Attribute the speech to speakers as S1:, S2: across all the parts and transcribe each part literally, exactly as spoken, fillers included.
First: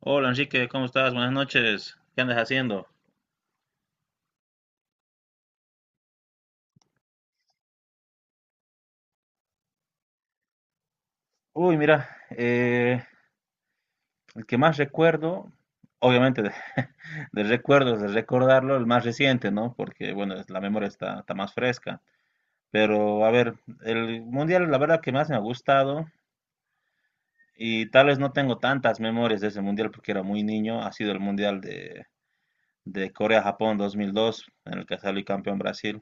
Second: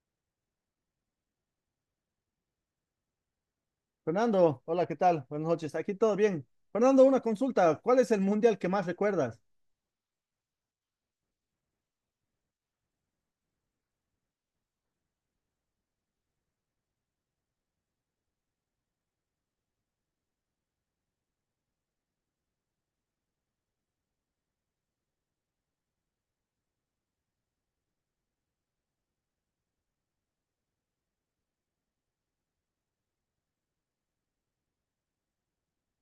S1: Hola Enrique, ¿cómo estás? Buenas noches. ¿Qué andas haciendo?
S2: Fernando, hola, ¿qué tal? Buenas noches. Aquí todo bien. Fernando, una consulta. ¿Cuál es el mundial que más recuerdas?
S1: Uy, mira, eh, el que más recuerdo, obviamente de, de recuerdos, de recordarlo, el más reciente, ¿no? Porque, bueno, es- la memoria está, está más fresca. Pero, a ver, el mundial, la verdad que más me ha gustado, y tal vez no tengo tantas memorias de ese mundial porque era muy niño, ha sido el mundial de, de, Corea-Japón dos mil dos, en el que salió campeón Brasil.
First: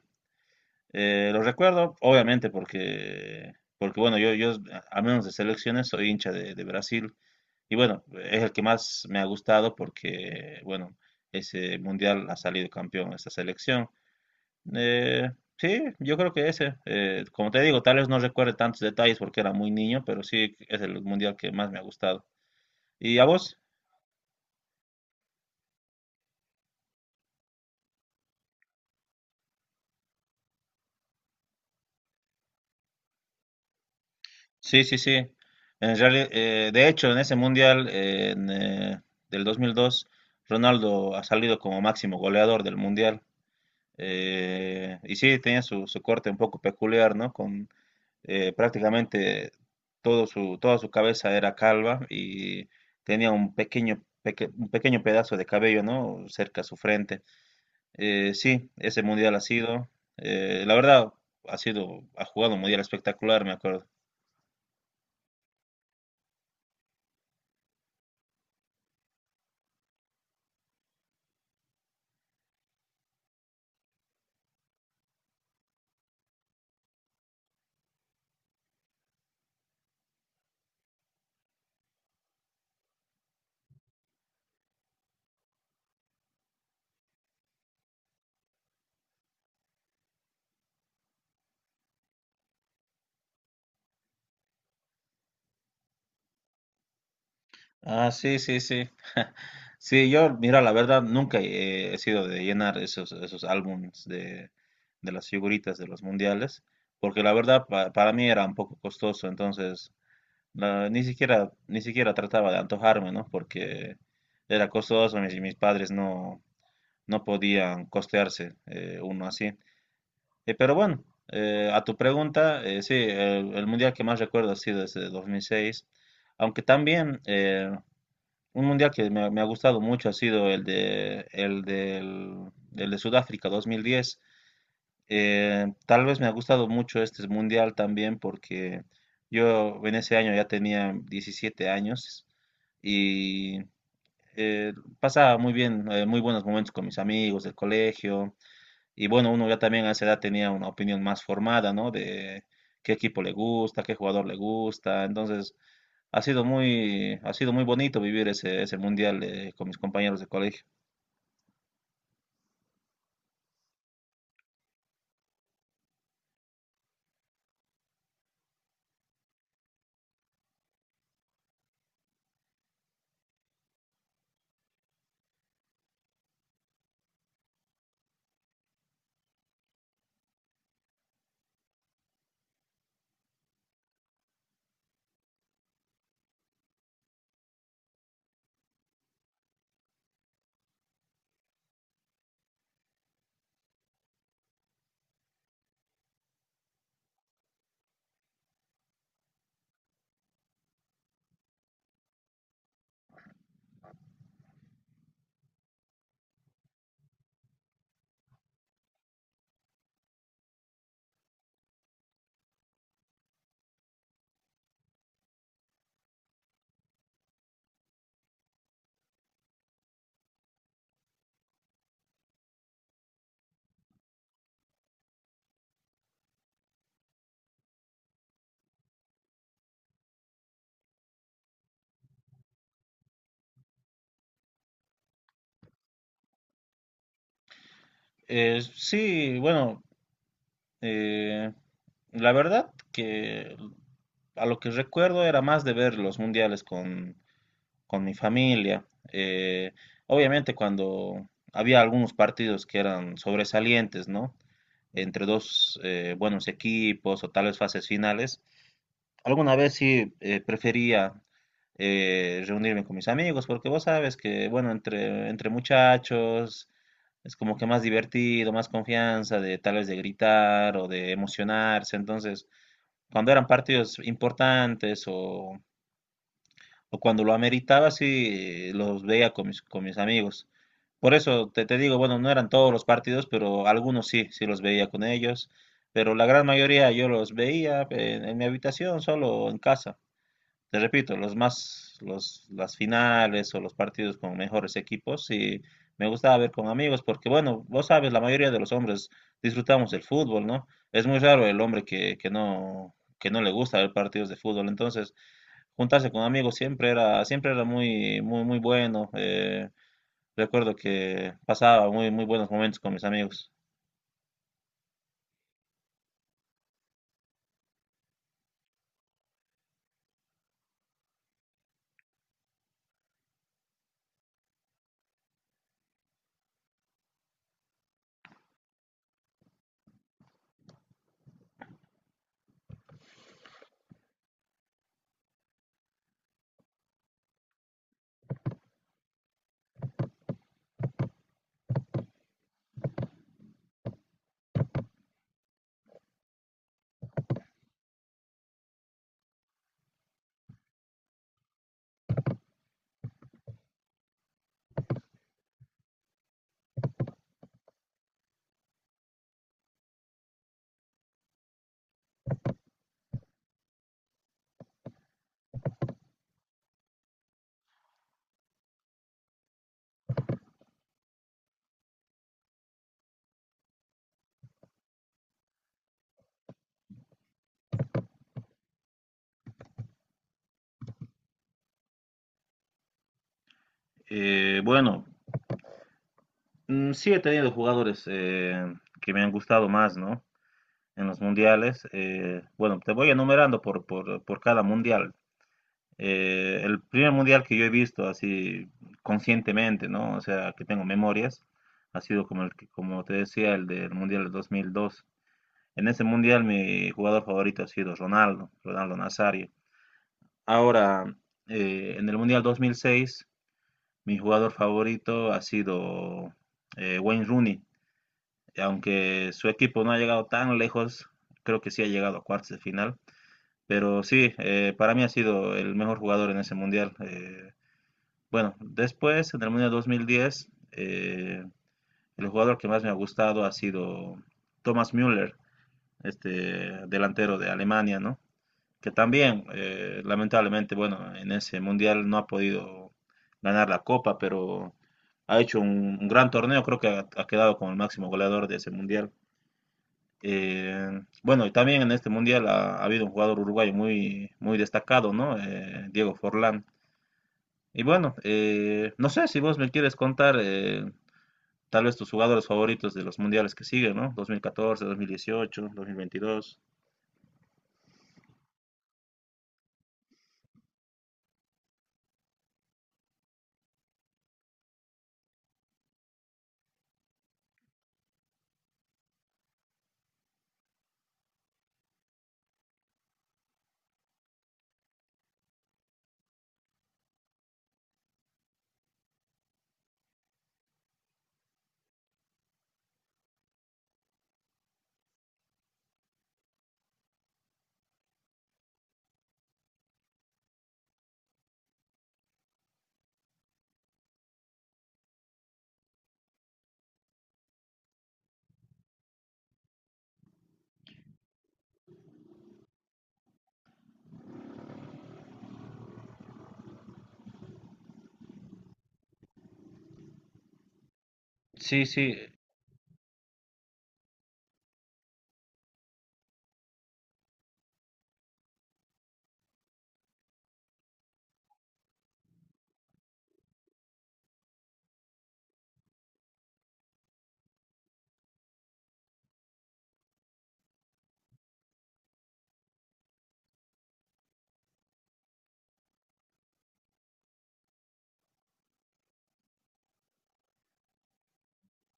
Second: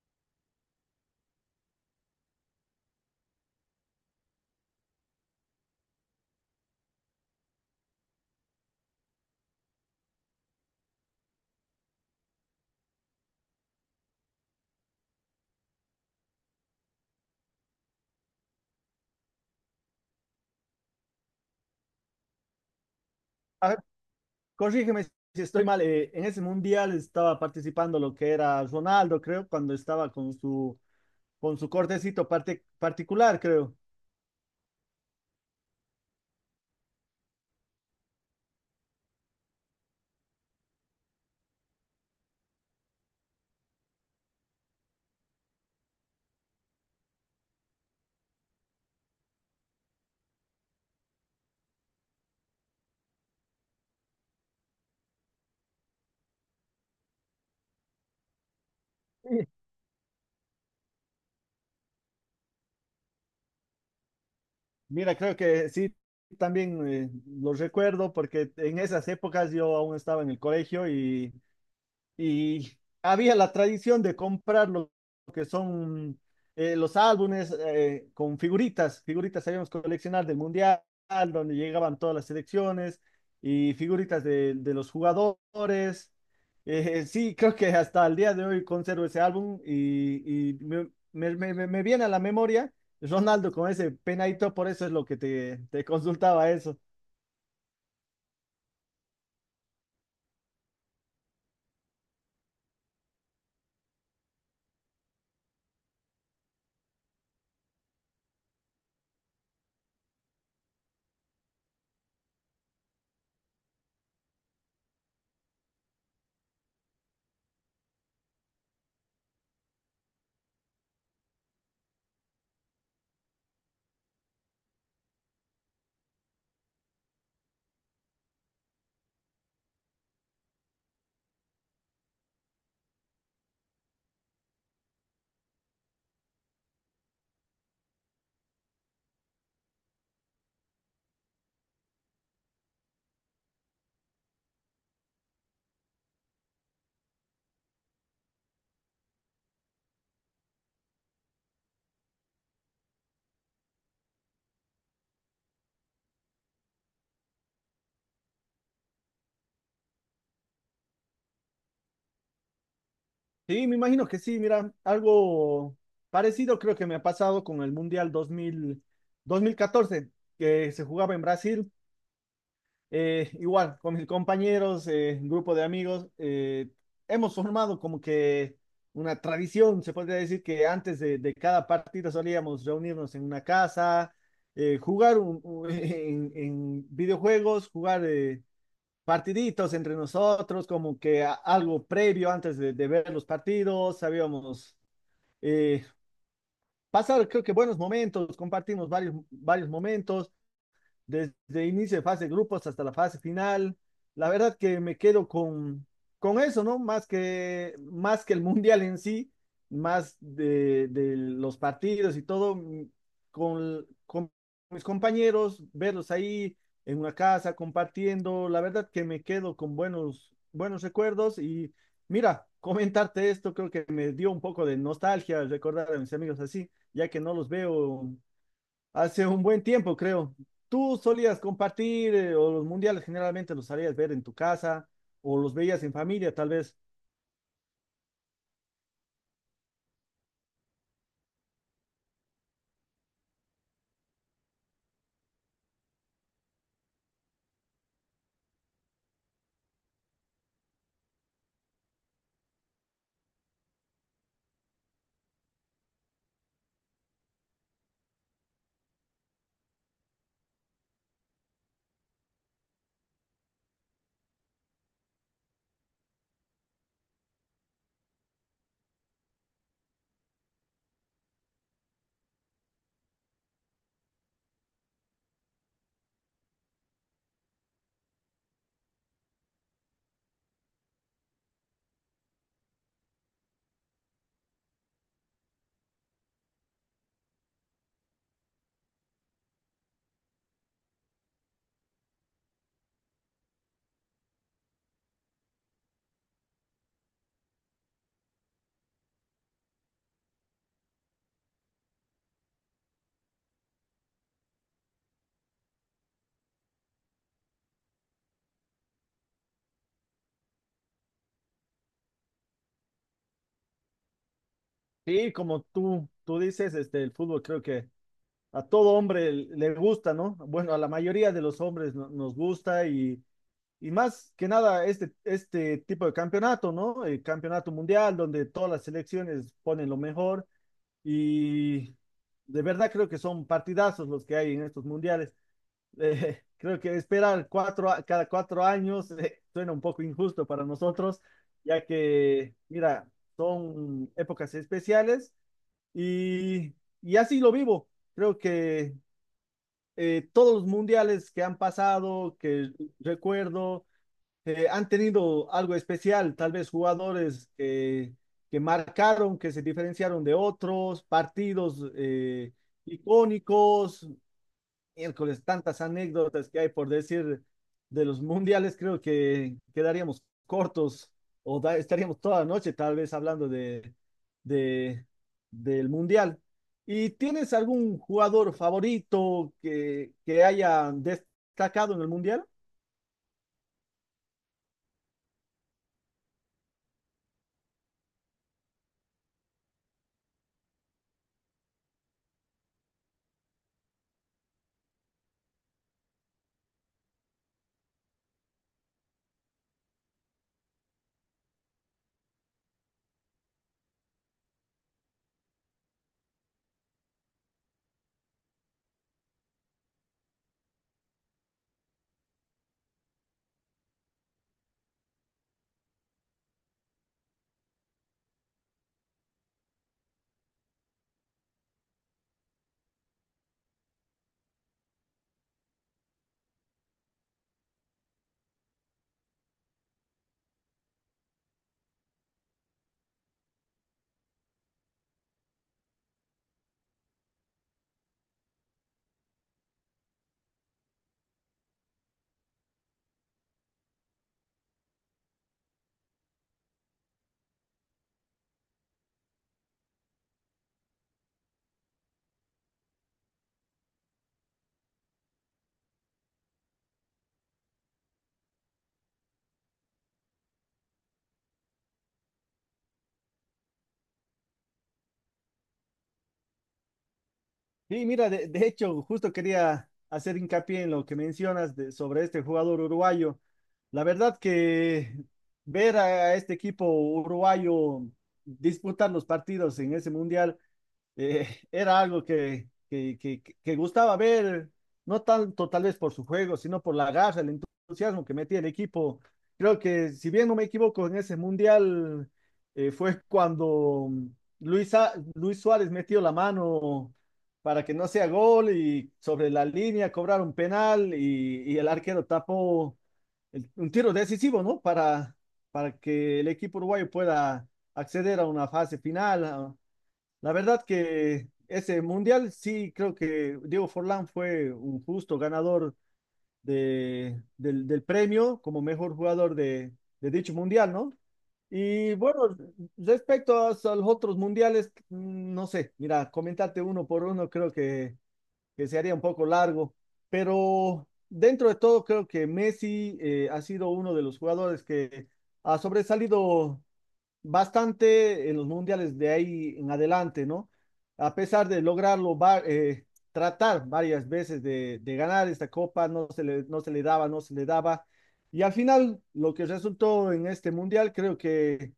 S1: Eh, lo recuerdo, obviamente, porque, porque, bueno, yo, yo, a menos de selecciones, soy hincha de, de Brasil. Y bueno, es el que más me ha gustado porque, bueno, ese mundial ha salido campeón esta selección. Eh, sí, yo creo que ese. eh, Como te digo, tal vez no recuerde tantos detalles porque era muy niño, pero sí es el mundial que más me ha gustado. ¿Y a vos?
S2: A ver, corrígeme si estoy mal. Eh, en ese mundial estaba participando lo que era Ronaldo, creo, cuando estaba con su, con su cortecito parte- particular, creo.
S1: Sí, sí, sí. En reali- eh, de hecho, en ese mundial eh, en, eh, del dos mil dos, Ronaldo ha salido como máximo goleador del mundial. Eh, y sí, tenía su, su corte un poco peculiar, ¿no? Con eh, prácticamente todo su, toda su cabeza era calva y tenía un pequeño, peque- un pequeño pedazo de cabello, ¿no? Cerca a su frente. Eh, sí, ese mundial ha
S2: Sí.
S1: sido, eh, la verdad, ha sido, ha jugado un mundial espectacular, me acuerdo.
S2: Mira, creo que sí, también eh, lo recuerdo porque en esas épocas yo aún estaba en el colegio y y había la tradición de comprar lo que son eh, los álbumes eh, con figuritas, figuritas sabíamos coleccionar del Mundial, donde llegaban todas las selecciones y figuritas de, de los jugadores. Eh, sí, creo que hasta el día de hoy conservo ese álbum y, y me, me- me- me viene a la memoria Ronaldo con ese penadito, por eso es lo que te, te consultaba eso.
S1: Ah, sí, sí, sí. Sí, yo, mira, la verdad, nunca he, he sido de llenar esos, esos álbumes de, de las figuritas de los mundiales, porque la verdad pa- para mí era un poco costoso, entonces la- ni siquiera, ni siquiera trataba de antojarme, ¿no? Porque era costoso, mis, mis padres no, no podían costearse eh, uno así. Eh, pero bueno, eh, a tu pregunta, eh, sí, el, el mundial que más recuerdo ha sido desde dos mil seis, aunque también... eh, un mundial que me, ha me ha gustado mucho ha sido el de, el del, el de Sudáfrica dos mil diez. Eh, tal vez me ha gustado mucho este mundial también porque yo en ese año ya tenía diecisiete años y eh, pasaba muy bien, eh, muy buenos momentos con mis amigos del colegio. Y bueno, uno ya también a esa edad tenía una opinión más formada, ¿no? De qué equipo le gusta, qué jugador le gusta. Entonces, ha sido muy, ha sido muy bonito vivir ese, ese mundial eh, con mis compañeros de colegio.
S2: Sí, me imagino que sí, mira, algo parecido creo que me ha pasado con el Mundial dos dos mil dos mil catorce que se jugaba en Brasil. Eh, igual, con mis compañeros, eh, grupo de amigos, eh, hemos formado como que una tradición, se podría decir que antes de, de cada partido solíamos reunirnos en una casa, eh, jugar un- un- en, en videojuegos, jugar... eh, partiditos entre nosotros, como que algo previo antes de, de ver los partidos, sabíamos eh, pasar, creo que buenos momentos, compartimos varios, varios momentos desde inicio de fase de grupos hasta la fase final. La verdad que me quedo con, con eso, ¿no? Más que, más que el mundial en sí, más de, de los partidos y todo, con, con mis compañeros, verlos ahí en una casa compartiendo. La verdad que me quedo con buenos, buenos recuerdos y mira, comentarte esto creo que me dio un poco de nostalgia recordar a mis amigos así, ya que no los veo hace un buen tiempo, creo. ¿Tú solías compartir eh, o los mundiales generalmente los sabías ver en tu casa o los veías en familia, tal vez?
S1: Eh, sí, bueno, eh, la verdad que a lo que recuerdo era más de ver los mundiales con, con, mi familia. Eh, Obviamente cuando había algunos partidos que eran sobresalientes, ¿no? Entre dos eh, buenos equipos o tal vez fases finales. Alguna vez sí eh, prefería eh, reunirme con mis amigos, porque vos sabes que, bueno, entre, entre muchachos es como que más divertido, más confianza de tal vez de gritar o de emocionarse. Entonces, cuando eran partidos importantes o, o cuando lo ameritaba, sí los veía con mis, con mis amigos. Por eso te, te digo, bueno, no eran todos los partidos, pero algunos sí, sí los veía con ellos. Pero la gran mayoría yo los veía en en mi habitación, solo en casa. Te repito, los más, los, las finales o los partidos con mejores equipos, y me gustaba ver con amigos, porque bueno, vos sabes, la mayoría de los hombres disfrutamos del fútbol, ¿no? Es muy raro el hombre que, que no, que no le gusta ver partidos de fútbol. Entonces, juntarse con amigos siempre era, siempre era muy, muy, muy bueno. Eh, recuerdo que pasaba muy, muy buenos momentos con mis amigos.
S2: Sí, como tú, tú dices, este, el fútbol creo que a todo hombre le gusta, ¿no? Bueno, a la mayoría de los hombres no- nos gusta y, y más que nada este, este tipo de campeonato, ¿no? El campeonato mundial donde todas las selecciones ponen lo mejor y de verdad creo que son partidazos los que hay en estos mundiales. Eh, creo que esperar cuatro, a- cada cuatro años eh, suena un poco injusto para nosotros, ya que, mira, son épocas especiales y, y así lo vivo. Creo que eh, todos los mundiales que han pasado, que recuerdo, eh, han tenido algo especial, tal vez jugadores que, que marcaron, que se diferenciaron de otros, partidos eh, icónicos, miércoles, tantas anécdotas que hay por decir de los mundiales, creo que quedaríamos cortos o da- estaríamos toda la noche tal vez hablando de, de, del mundial. ¿Y tienes algún jugador favorito que, que haya destacado en el mundial?
S1: Eh, bueno, mm, sí he tenido jugadores eh, que me han gustado más, ¿no? En los mundiales. Eh, bueno, te voy enumerando por, por, por cada mundial. Eh, el primer mundial que yo he visto así conscientemente, ¿no? O sea, que tengo memorias, ha sido como el que, como te decía, el del mundial del dos mil dos. En ese mundial mi jugador favorito ha sido Ronaldo, Ronaldo Nazario. Ahora, eh, en el mundial dos mil seis, mi jugador favorito ha sido eh, Wayne Rooney. Aunque su equipo no ha llegado tan lejos, creo que sí ha llegado a cuartos de final. Pero sí, eh, para mí ha sido el mejor jugador en ese mundial. Eh, bueno, después, en el Mundial dos mil diez, eh, el jugador que más me ha gustado ha sido Thomas Müller, este delantero de Alemania, ¿no? Que también, eh, lamentablemente, bueno, en ese mundial no ha podido ganar la copa, pero ha hecho un, un gran torneo, creo que ha, ha quedado como el máximo goleador de ese mundial. Eh, bueno, y también en este mundial ha, ha habido un jugador uruguayo muy, muy destacado, ¿no? Eh, Diego Forlán. Y bueno, eh, no sé si vos me quieres contar eh, tal vez tus jugadores favoritos de los mundiales que siguen, ¿no? dos mil catorce, dos mil dieciocho, dos mil veintidós.
S2: Sí, mira, de, de hecho, justo quería hacer hincapié en lo que mencionas de- sobre este jugador uruguayo. La verdad que ver a, a este equipo uruguayo disputar los partidos en ese mundial eh, era algo que, que, que, que gustaba ver, no tanto tal vez por su juego, sino por la garra, el entusiasmo que metía el equipo. Creo que, si bien no me equivoco, en ese mundial eh, fue cuando Luis, Sa- Luis Suárez metió la mano para que no sea gol y sobre la línea cobraron penal y, y el arquero tapó el- un tiro decisivo, ¿no? Para, para que el equipo uruguayo pueda acceder a una fase final, a, la verdad que ese mundial sí creo que Diego Forlán fue un justo ganador de, del, del premio como mejor jugador de, de dicho mundial, ¿no?
S1: Sí,
S2: Y
S1: sí,
S2: bueno, respecto a, a los otros mundiales, mm, no sé, mira, comentarte uno por uno creo que, que se haría un poco largo, pero dentro de todo creo que Messi eh, ha sido uno de los jugadores que ha sobresalido bastante en los mundiales de ahí en adelante, ¿no? A pesar de lograrlo, va- eh, tratar varias veces de, de ganar esta copa, no se le, no se le daba, no se le daba. Y al final, lo que resultó en este mundial, creo que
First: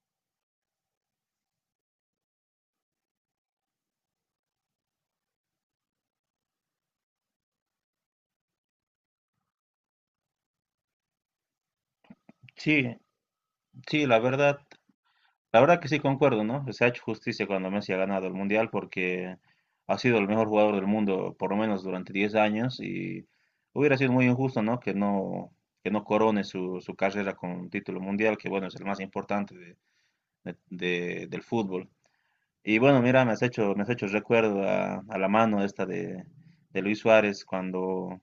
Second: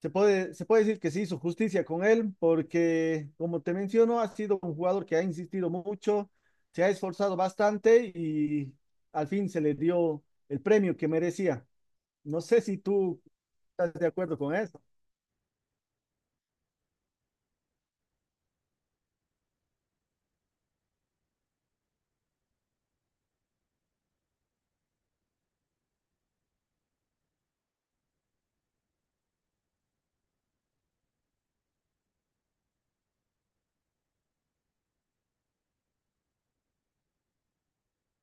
S2: se puede, se puede decir que se hizo justicia con él, porque, como te menciono, ha sido un jugador que ha insistido mucho, se ha esforzado bastante y al fin se le dio el premio que merecía. No sé si
S1: sí,
S2: tú estás
S1: sí,
S2: de
S1: la
S2: acuerdo con
S1: verdad.
S2: eso.
S1: La verdad que sí concuerdo, ¿no? Se ha hecho justicia cuando Messi ha ganado el Mundial porque ha sido el mejor jugador del mundo por lo menos durante diez años y hubiera sido muy injusto, ¿no? Que no, que no corone su, su carrera con un título mundial, que bueno, es el más importante de- de- de- del fútbol. Y bueno, mira, me has hecho, me has hecho recuerdo a, a la mano esta de, de, Luis Suárez cuando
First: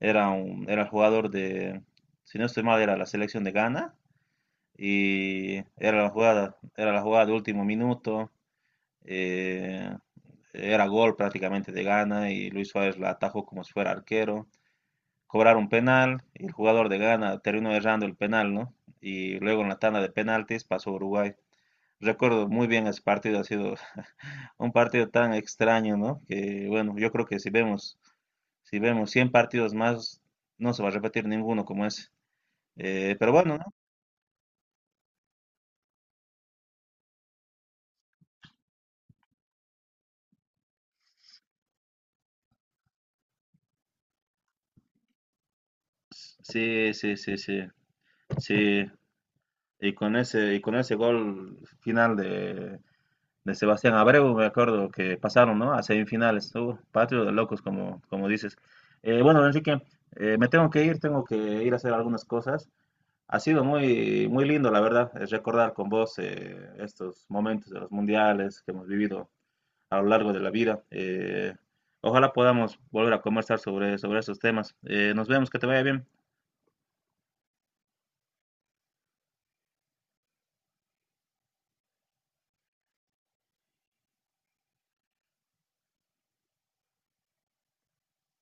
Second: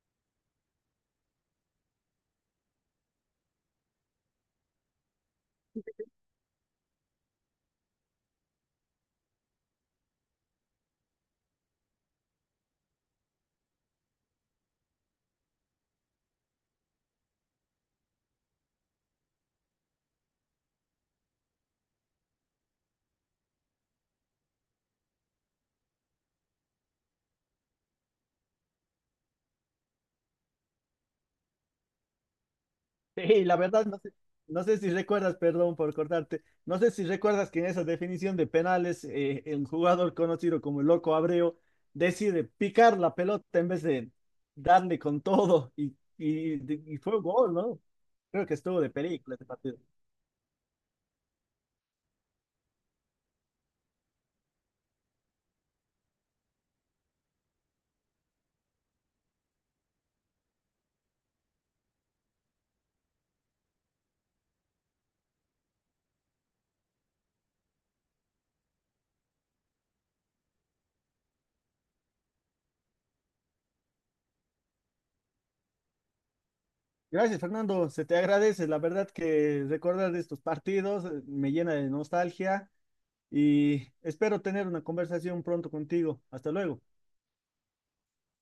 S1: era un, era jugador de, si no estoy mal, era la selección de Ghana y era la jugada, era la jugada de último minuto, eh, era gol prácticamente de Ghana y Luis Suárez la atajó como si fuera arquero. Cobraron un penal y el jugador de Ghana terminó errando el penal, ¿no? Y luego en la tanda de penaltis pasó Uruguay. Recuerdo muy bien ese partido, ha sido un partido tan extraño, ¿no? Que bueno, yo creo que si vemos, si vemos cien partidos más, no se va a repetir ninguno como ese. Eh, pero
S2: Sí, la
S1: bueno, ¿no?
S2: verdad, no sé, no sé si recuerdas, perdón por cortarte, no sé si recuerdas que en esa definición de penales, eh, el jugador conocido como el Loco Abreu decide picar la pelota en vez de darle con todo y,
S1: Sí,
S2: y, y
S1: sí,
S2: fue
S1: sí,
S2: gol,
S1: sí.
S2: ¿no? Creo que estuvo
S1: Sí,
S2: de película este partido.
S1: Y con ese, y con ese gol final de, de, Sebastián Abreu, me acuerdo que pasaron, ¿no? A semifinales. Uh, patrio de locos, como, como dices. Eh, bueno, Enrique, eh, me tengo que ir, tengo que ir a hacer algunas cosas. Ha sido muy, muy lindo, la verdad, es recordar con vos eh, estos momentos de los mundiales que hemos vivido a lo largo de la vida. Eh, ojalá podamos volver a conversar sobre, sobre esos temas. Eh, nos vemos, que te vaya bien.
S2: Gracias, Fernando, se te agradece. La verdad que recordar de estos partidos eh, me llena de nostalgia y espero tener una conversación pronto contigo. Hasta luego.